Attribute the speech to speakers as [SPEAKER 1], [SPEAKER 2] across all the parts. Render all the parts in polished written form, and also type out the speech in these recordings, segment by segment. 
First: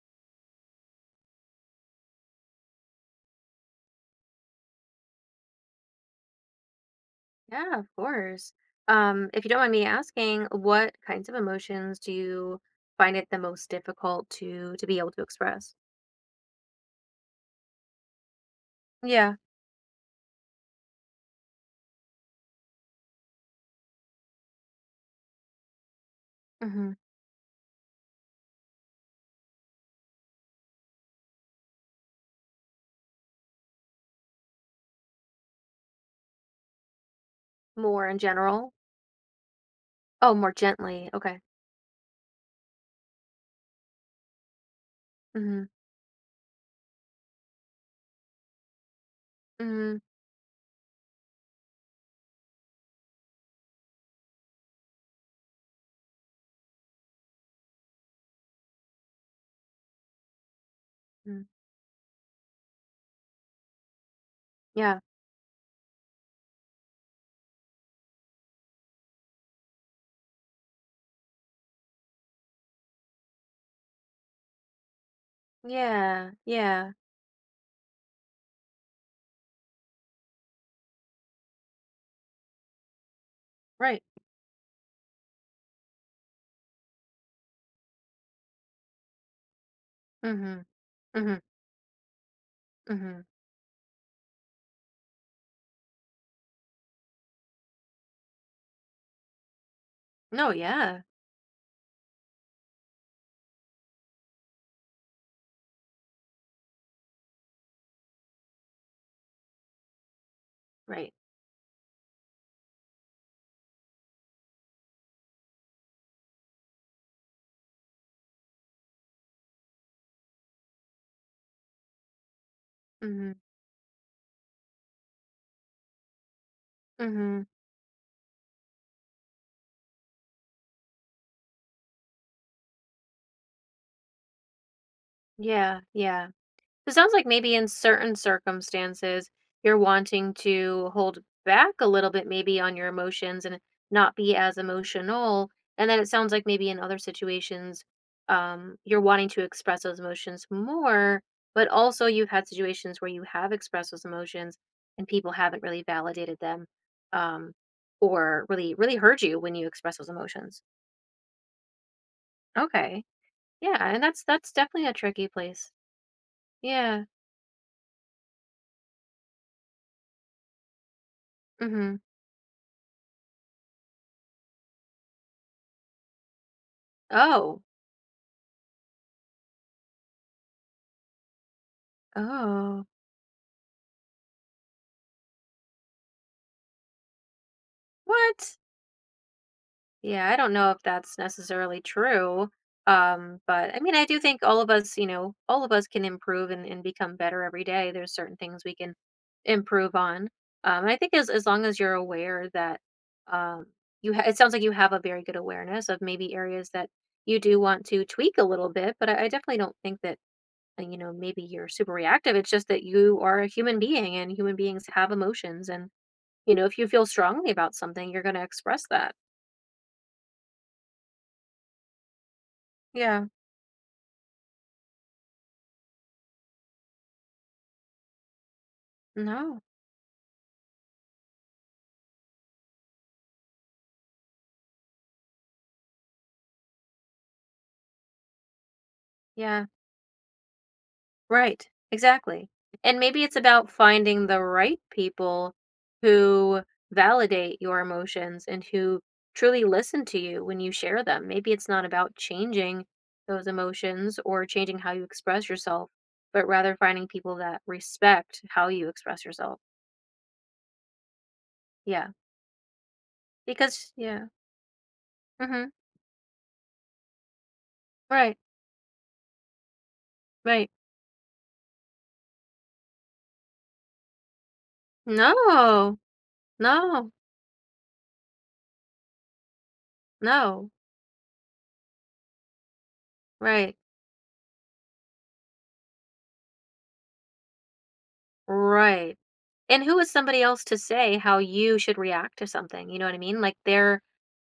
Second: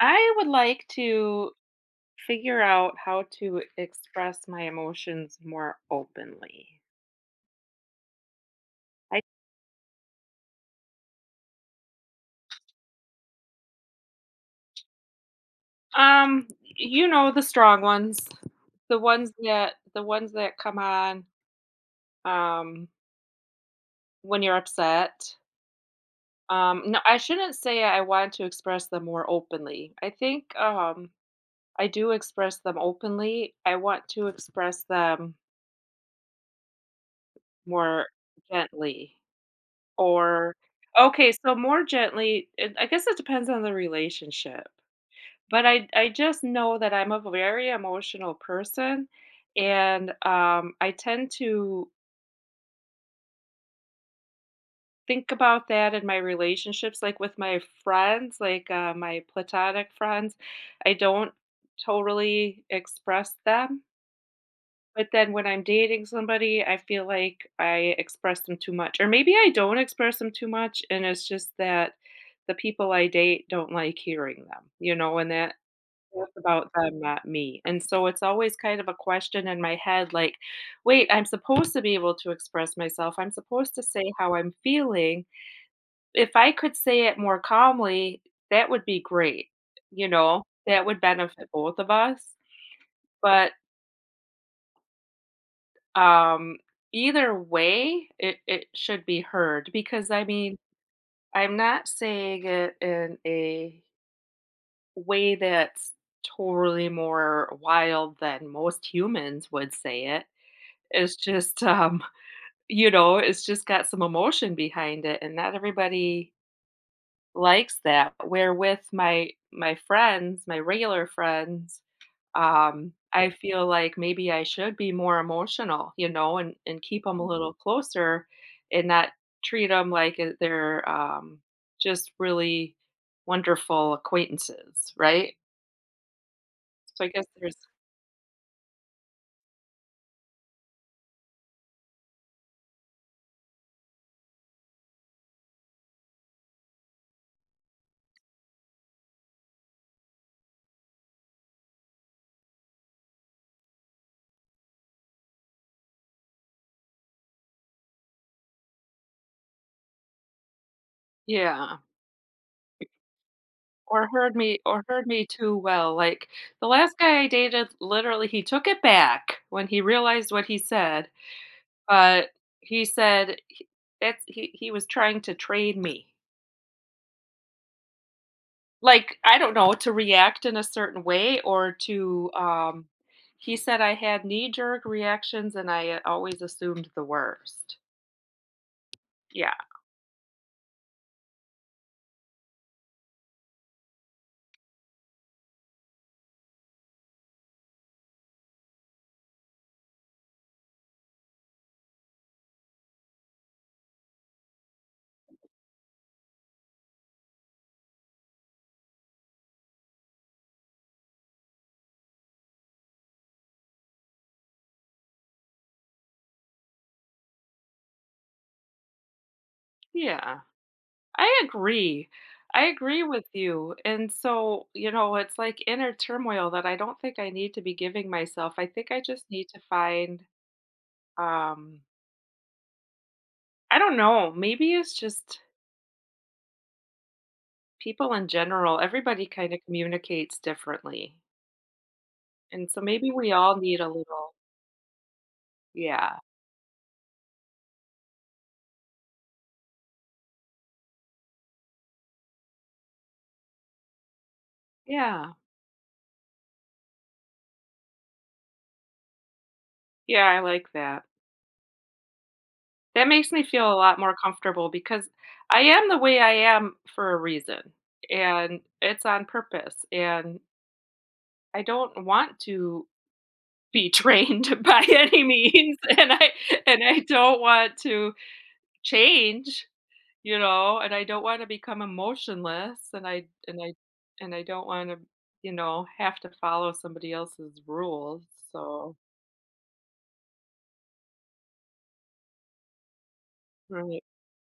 [SPEAKER 1] I would like to figure out how to express my emotions more openly.
[SPEAKER 2] Yeah, of course.
[SPEAKER 1] I
[SPEAKER 2] If you don't mind me asking, what kinds of emotions do you find it the most difficult to be able to express?
[SPEAKER 1] um you know, the strong ones, the ones
[SPEAKER 2] Yeah.
[SPEAKER 1] that come on um when you're upset.
[SPEAKER 2] Hmm.
[SPEAKER 1] No, I shouldn't say I want to express them more openly. I think I do express them openly. I want to express them more
[SPEAKER 2] More in general.
[SPEAKER 1] gently.
[SPEAKER 2] Oh, more
[SPEAKER 1] Or
[SPEAKER 2] gently.
[SPEAKER 1] Okay,
[SPEAKER 2] Okay.
[SPEAKER 1] so more gently, it I guess it depends on the relationship,
[SPEAKER 2] Hmm.
[SPEAKER 1] but I just know that I'm a very emotional person,
[SPEAKER 2] Hmm.
[SPEAKER 1] and, I tend to think about that in my relationships, like, with my friends, like, my platonic friends, I don't
[SPEAKER 2] Hmm.
[SPEAKER 1] totally express them.
[SPEAKER 2] Yeah.
[SPEAKER 1] But then when I'm dating somebody, I feel like I express them too much. Or maybe I don't express them too much, and it's just that the people I date don't like hearing them, you know, and
[SPEAKER 2] Yeah.
[SPEAKER 1] that's about
[SPEAKER 2] Yeah.
[SPEAKER 1] them, not me. And so it's always kind of a question in my head like, wait, I'm supposed to be able to express myself. I'm supposed to
[SPEAKER 2] Right.
[SPEAKER 1] say how I'm feeling. If I could say it more calmly, that would be great, you know,
[SPEAKER 2] Hmm.
[SPEAKER 1] that would
[SPEAKER 2] Hmm.
[SPEAKER 1] benefit both of us.
[SPEAKER 2] Hmm.
[SPEAKER 1] But Um, Either way, it should be heard because, I
[SPEAKER 2] No,
[SPEAKER 1] mean,
[SPEAKER 2] yeah.
[SPEAKER 1] I'm not saying it in a way that's totally more wild than most humans would say it.
[SPEAKER 2] Right.
[SPEAKER 1] It's just, it's just got some emotion behind it, and not everybody likes that. Where with my friends, my regular friends, I
[SPEAKER 2] Hmm.
[SPEAKER 1] feel like maybe I should be more emotional, you know, and keep them a
[SPEAKER 2] Hmm.
[SPEAKER 1] little closer, and not treat them like they're just really wonderful acquaintances, right?
[SPEAKER 2] Yeah. Yeah. So, it
[SPEAKER 1] So I
[SPEAKER 2] sounds like
[SPEAKER 1] guess
[SPEAKER 2] maybe
[SPEAKER 1] there's
[SPEAKER 2] in certain circumstances, you're wanting to hold back a little bit, maybe on your emotions and not be as emotional. And then it sounds like maybe in other situations, you're wanting to express those emotions more, but also you've had situations where you have expressed those emotions and people haven't really validated them, um, or really, really heard you when you express those emotions.
[SPEAKER 1] Yeah,
[SPEAKER 2] Okay. Yeah. And
[SPEAKER 1] or
[SPEAKER 2] that's,
[SPEAKER 1] heard
[SPEAKER 2] that's
[SPEAKER 1] me, or
[SPEAKER 2] definitely a
[SPEAKER 1] heard me
[SPEAKER 2] tricky
[SPEAKER 1] too
[SPEAKER 2] place.
[SPEAKER 1] well. Like the last
[SPEAKER 2] Yeah.
[SPEAKER 1] guy I dated, literally, he took it back when he realized what he said,
[SPEAKER 2] Mm-hmm.
[SPEAKER 1] but he said he- he was trying to trade me.
[SPEAKER 2] Oh,
[SPEAKER 1] Like, I don't know, to react in a certain way or
[SPEAKER 2] oh.
[SPEAKER 1] he said I had knee-jerk reactions and I always assumed the worst.
[SPEAKER 2] What?
[SPEAKER 1] Yeah,
[SPEAKER 2] Yeah, I don't know if that's necessarily true. But I mean, I do think all of us can improve and become better every day. There's certain things we can improve on. And I think as long as you're aware that um, it sounds like you have a very good awareness of maybe areas that you do want to tweak a little bit, but I definitely don't think that, maybe you're super reactive. It's just that you are a human being and human beings have emotions. And if you feel strongly about something, you're going to express that.
[SPEAKER 1] yeah. I agree. I agree with
[SPEAKER 2] Yeah.
[SPEAKER 1] you, and so, you know, it's like inner turmoil that I don't think I need to be giving myself. I think I just need to
[SPEAKER 2] No.
[SPEAKER 1] find, um I don't know, maybe it's just people in general, everybody kinda
[SPEAKER 2] Yeah.
[SPEAKER 1] communicates differently,
[SPEAKER 2] Right. Exactly.
[SPEAKER 1] and so
[SPEAKER 2] And
[SPEAKER 1] maybe
[SPEAKER 2] maybe
[SPEAKER 1] we
[SPEAKER 2] it's
[SPEAKER 1] all
[SPEAKER 2] about
[SPEAKER 1] need a
[SPEAKER 2] finding
[SPEAKER 1] little.
[SPEAKER 2] the right people
[SPEAKER 1] Yeah,
[SPEAKER 2] who validate your emotions and who truly listen to you when you share them. Maybe it's not about changing those emotions or changing how you
[SPEAKER 1] yeah.
[SPEAKER 2] express yourself, but rather finding people that respect how you express yourself.
[SPEAKER 1] Yeah, I like that.
[SPEAKER 2] Yeah.
[SPEAKER 1] That makes me feel a
[SPEAKER 2] Because,
[SPEAKER 1] lot more
[SPEAKER 2] yeah.
[SPEAKER 1] comfortable because I
[SPEAKER 2] Hmm.
[SPEAKER 1] am the way I am for a reason,
[SPEAKER 2] Right.
[SPEAKER 1] and it's on purpose, and
[SPEAKER 2] Right.
[SPEAKER 1] I don't want to be trained by any means,
[SPEAKER 2] No.
[SPEAKER 1] and I
[SPEAKER 2] No.
[SPEAKER 1] don't want to change, you
[SPEAKER 2] No.
[SPEAKER 1] know, and I don't wanna become emotionless,
[SPEAKER 2] Right.
[SPEAKER 1] and I don't wanna, you know, have to follow somebody else's rules, so
[SPEAKER 2] Right. And who is somebody else to say how you should react to something? You know what I mean? Like they're
[SPEAKER 1] right.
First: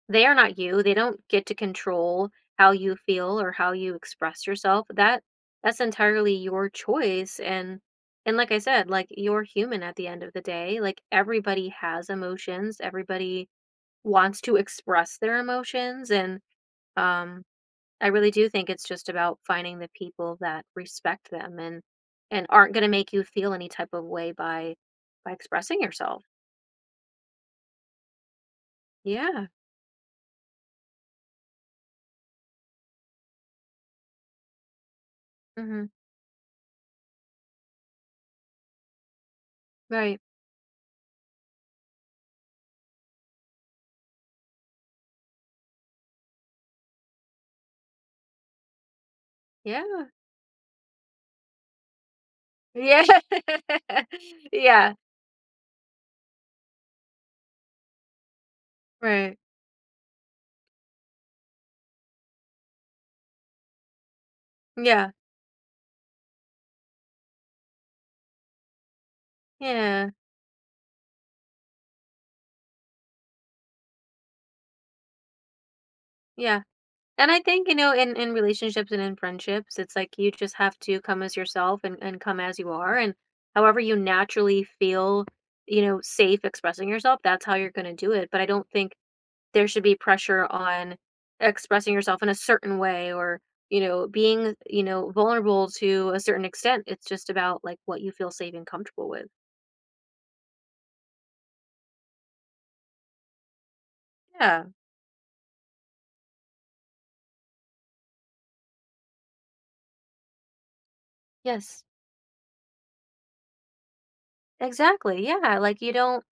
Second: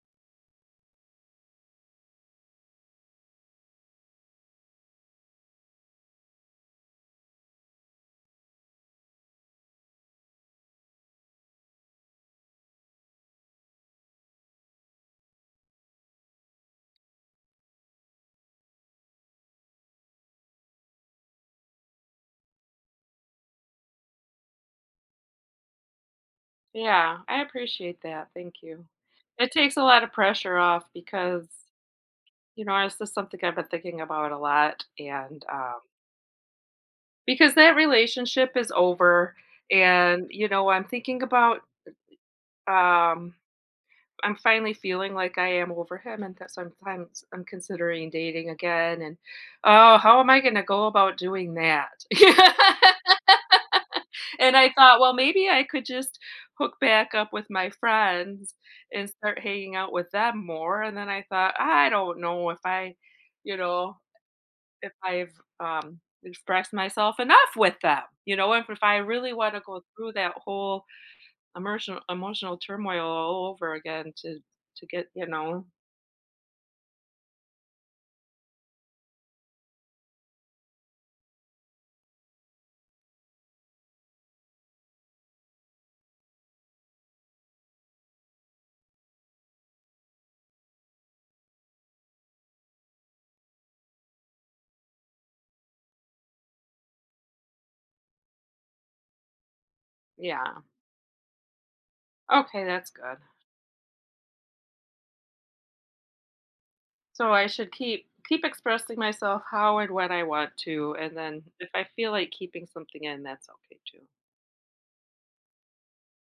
[SPEAKER 2] they are not you. They don't get to control how you feel or how you express yourself. That's entirely your choice, and like I said, like you're human at the end of the day. Like everybody has emotions. Everybody wants to express their emotions, and um I really do think it's just about finding the people that respect them and aren't going to make you feel any type of way by expressing yourself.
[SPEAKER 1] Yeah, I appreciate that. Thank you.
[SPEAKER 2] Yeah.
[SPEAKER 1] It takes a lot of pressure off because, you know, it's just something I've been thinking about a lot. And
[SPEAKER 2] Mhm.
[SPEAKER 1] because that relationship is over,
[SPEAKER 2] Right.
[SPEAKER 1] and, you know, I'm thinking about, um, I'm finally feeling like I am over him. And that sometimes I'm considering dating again. And, oh,
[SPEAKER 2] Yeah.
[SPEAKER 1] how am I going to go about doing that?
[SPEAKER 2] Yeah.
[SPEAKER 1] And I
[SPEAKER 2] Yeah.
[SPEAKER 1] thought, well, maybe I could just hook back up with my friends and
[SPEAKER 2] Right.
[SPEAKER 1] start hanging out with them more. And then I thought, I don't know if I, you know, if
[SPEAKER 2] Yeah.
[SPEAKER 1] I've expressed myself enough with them, you know, and if I really want to go
[SPEAKER 2] Yeah.
[SPEAKER 1] through that whole emotional turmoil all over again to get, you know,
[SPEAKER 2] Yeah. And I think, in relationships and in friendships, it's like you just have to come as yourself and come as you are, and however you naturally feel safe expressing yourself, that's how you're going to do it. But I don't think there should be pressure on expressing yourself in a certain way, or being vulnerable to a certain extent. It's just about, like, what you feel safe and comfortable with.
[SPEAKER 1] yeah. Okay, that's good.
[SPEAKER 2] Yeah.
[SPEAKER 1] So I should keep expressing myself how and when I want to, and then if
[SPEAKER 2] Yes,
[SPEAKER 1] I feel like keeping something in, that's okay too.
[SPEAKER 2] exactly. Yeah. Like,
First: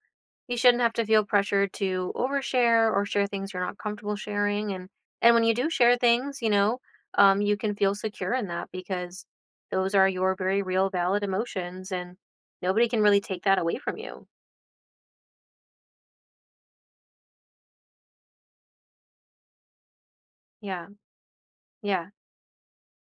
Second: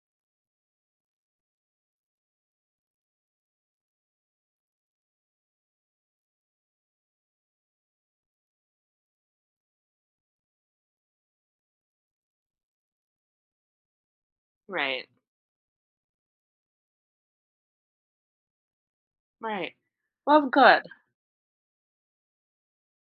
[SPEAKER 2] you shouldn't have to feel pressured to overshare or share things you're not comfortable sharing, and when you do share things, you can feel secure in that, because those are your very real, valid emotions, and nobody can really take that away from you.
[SPEAKER 1] Right, right. Well, good.
[SPEAKER 2] Yeah. Yeah.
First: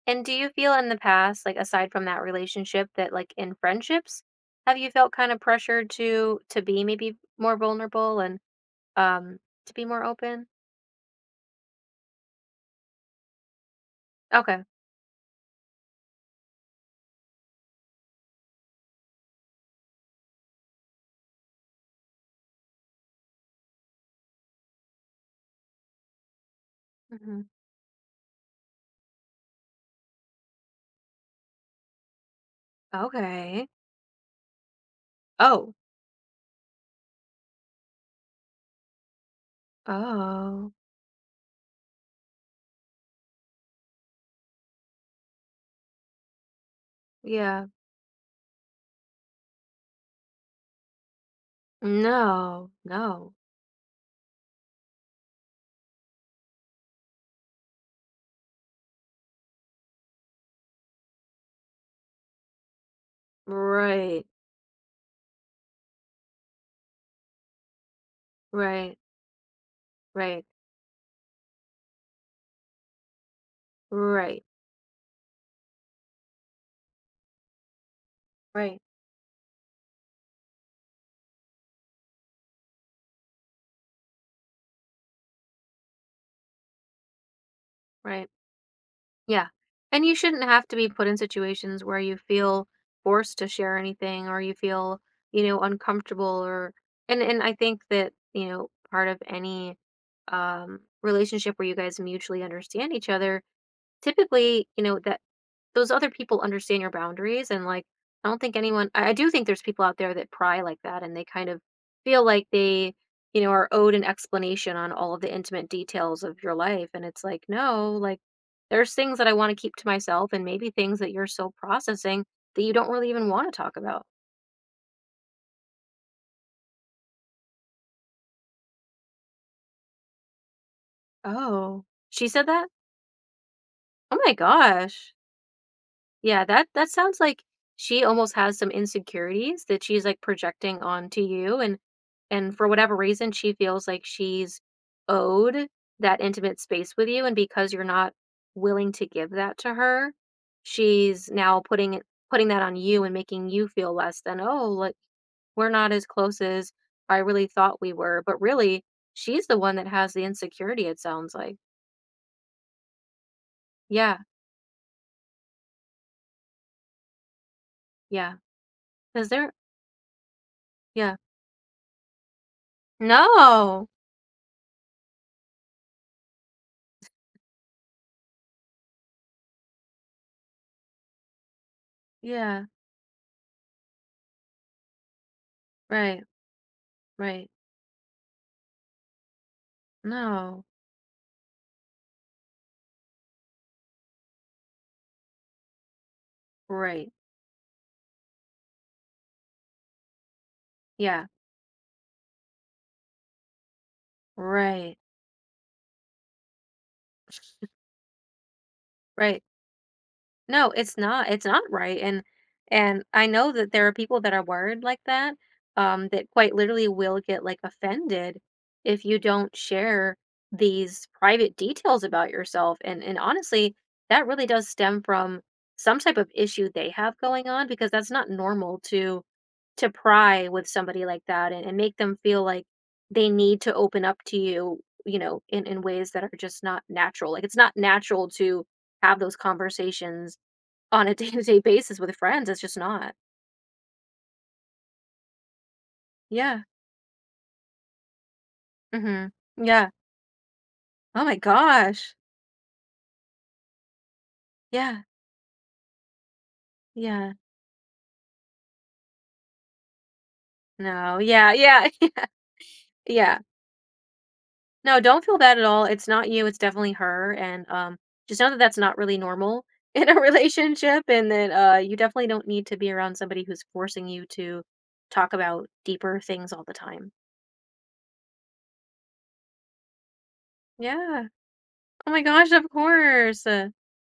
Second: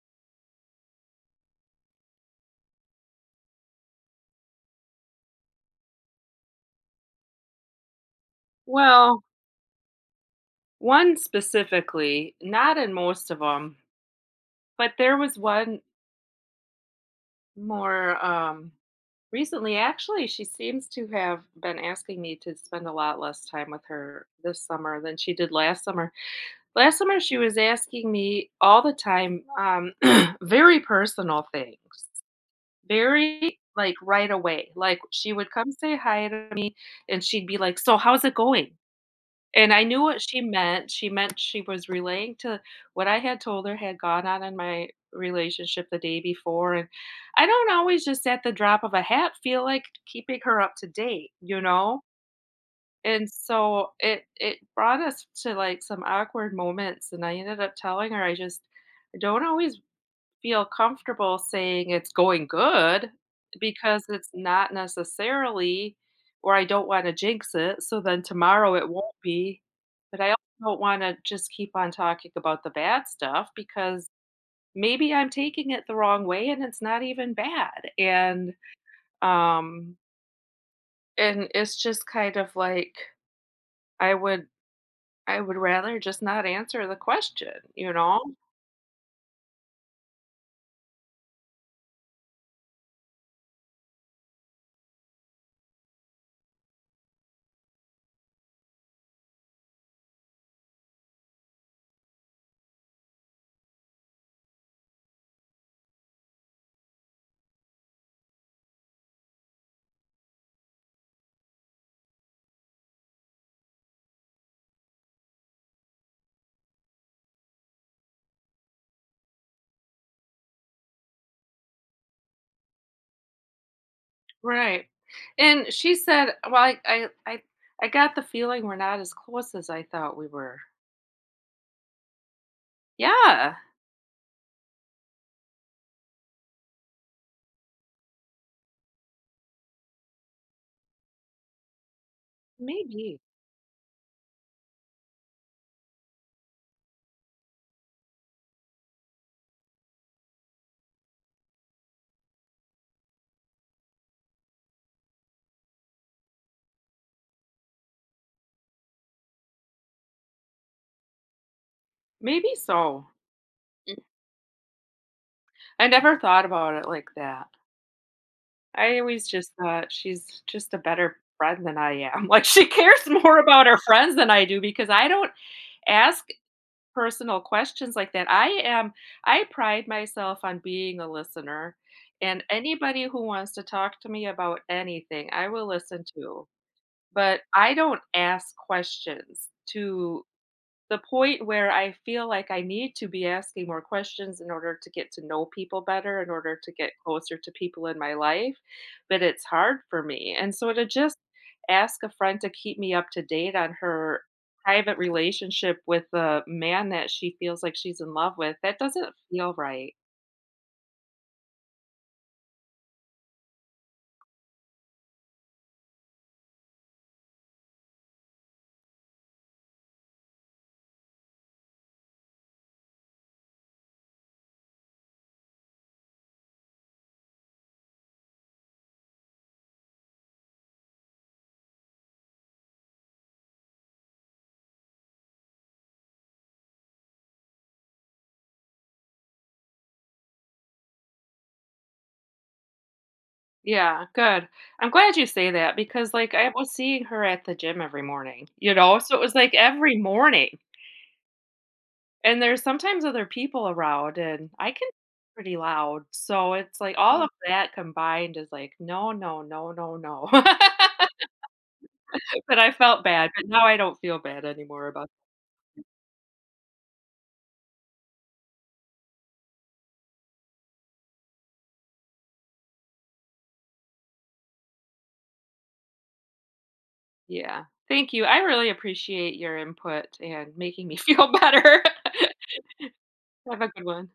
[SPEAKER 2] And do you feel in the past, like aside from that relationship, that like in friendships, have you felt kind of pressured to be maybe more vulnerable and
[SPEAKER 1] Well,
[SPEAKER 2] um to be more open?
[SPEAKER 1] one specifically, not in most of them,
[SPEAKER 2] Okay.
[SPEAKER 1] but there was one more recently. Actually, she seems to have been asking me to spend a lot less time with her this summer than she did last summer. Last summer, she
[SPEAKER 2] Hmm.
[SPEAKER 1] was asking me all the time very personal things, very
[SPEAKER 2] Okay.
[SPEAKER 1] like right away. Like she would come
[SPEAKER 2] Oh.
[SPEAKER 1] say hi to me and she'd be like, "So, how's it going?" And I knew what she
[SPEAKER 2] Oh.
[SPEAKER 1] meant. She meant she was relaying to what I had told her had gone on in my relationship the day before, and I
[SPEAKER 2] Yeah.
[SPEAKER 1] don't always just at the drop of a hat feel like keeping her up to date, you know?
[SPEAKER 2] No.
[SPEAKER 1] And
[SPEAKER 2] No.
[SPEAKER 1] so it brought us to, like, some awkward moments, and I ended up telling her I don't always feel comfortable saying it's going good because
[SPEAKER 2] Right.
[SPEAKER 1] it's not necessarily, or I don't wanna jinx it, so then tomorrow it
[SPEAKER 2] Right.
[SPEAKER 1] won't be, but I also
[SPEAKER 2] Right.
[SPEAKER 1] don't wanna just keep on talking about the bad stuff because
[SPEAKER 2] Right.
[SPEAKER 1] maybe I'm taking it the wrong way and it's not even bad,
[SPEAKER 2] Right.
[SPEAKER 1] um, and it's just kind of like I would I would rather just not answer the question, you
[SPEAKER 2] Right.
[SPEAKER 1] know?
[SPEAKER 2] Yeah. And you shouldn't have to be put in situations where you feel forced to share anything, or you feel, uncomfortable, or and I think that, part of any relationship where you guys mutually understand each other, typically, that those other people understand your boundaries, and, like, I don't think anyone. I do think there's people out there that pry like that and they kind of feel like they, are owed an explanation on all of the intimate details of your life. And it's like, no, like, there's things that I want to keep to myself, and maybe things that you're still processing that you don't really even want to talk about.
[SPEAKER 1] Right. And she said, "Well, I got the feeling we're not as close as I thought we were."
[SPEAKER 2] Oh, she said that?
[SPEAKER 1] Yeah,
[SPEAKER 2] Oh my gosh. Yeah, that sounds like she almost has some insecurities that she's, like, projecting onto you, and for whatever
[SPEAKER 1] maybe.
[SPEAKER 2] reason, she feels like she's owed that intimate space with you, and because you're not willing to give that to her, she's now putting that on you and making you feel less than, "Oh, like, we're not as close as I really thought we were," but really, she's the one that has the insecurity, it sounds like.
[SPEAKER 1] Maybe so.
[SPEAKER 2] Yeah,
[SPEAKER 1] I never thought about it like that.
[SPEAKER 2] yeah.
[SPEAKER 1] I always
[SPEAKER 2] Is there.
[SPEAKER 1] just thought she's just a
[SPEAKER 2] Yeah.
[SPEAKER 1] better friend than I am. Like she cares more about her
[SPEAKER 2] No!
[SPEAKER 1] friends than I do because I don't ask personal questions like that. I pride myself on being a listener, and
[SPEAKER 2] Yeah.
[SPEAKER 1] anybody who wants to talk to me about anything, I will listen
[SPEAKER 2] Right,
[SPEAKER 1] to. But
[SPEAKER 2] right.
[SPEAKER 1] I don't ask questions to
[SPEAKER 2] No,
[SPEAKER 1] the point where I feel like I need to be asking more questions in order to get to know people better, in order to get
[SPEAKER 2] right.
[SPEAKER 1] closer to people in my life. But it's hard for me. And so to just
[SPEAKER 2] Yeah,
[SPEAKER 1] ask a friend to keep me up to date on her
[SPEAKER 2] right,
[SPEAKER 1] private relationship with the man that she feels like she's in love with, that doesn't
[SPEAKER 2] right.
[SPEAKER 1] feel right.
[SPEAKER 2] No, it's not. It's not right. And I know that there are people that are worried like that, that quite literally will get, like, offended if you don't share these private details about yourself. And honestly, that really does stem from some type of issue they have going on, because that's not normal to pry with somebody like that and make them feel like they need to open up to you, in ways that are just not natural. Like, it's not natural to have those conversations on a day to day basis with friends. It's just not.
[SPEAKER 1] Yeah, good. I'm glad you say that because, like, I
[SPEAKER 2] Yeah.
[SPEAKER 1] was seeing her at the gym every morning, you know? So it
[SPEAKER 2] Hmm.
[SPEAKER 1] was like
[SPEAKER 2] Yeah.
[SPEAKER 1] every morning.
[SPEAKER 2] Oh my gosh.
[SPEAKER 1] And there's sometimes other people around, and I can be
[SPEAKER 2] Yeah.
[SPEAKER 1] pretty loud, so it's like all of
[SPEAKER 2] Yeah.
[SPEAKER 1] that combined is like, "No, no, no, no, no."
[SPEAKER 2] No. Yeah. Yeah.
[SPEAKER 1] But I felt bad,
[SPEAKER 2] Yeah.
[SPEAKER 1] but now I don't feel bad anymore
[SPEAKER 2] No,
[SPEAKER 1] about.
[SPEAKER 2] don't feel bad at all. It's not you, it's definitely her, and, just know that that's not really normal in a relationship, and that, you definitely don't need to be around somebody who's forcing you to talk about deeper things all the time.
[SPEAKER 1] Yeah. Thank you. I really appreciate your input and making me
[SPEAKER 2] Yeah.
[SPEAKER 1] feel better.
[SPEAKER 2] Oh my gosh, of course.
[SPEAKER 1] Have a good one.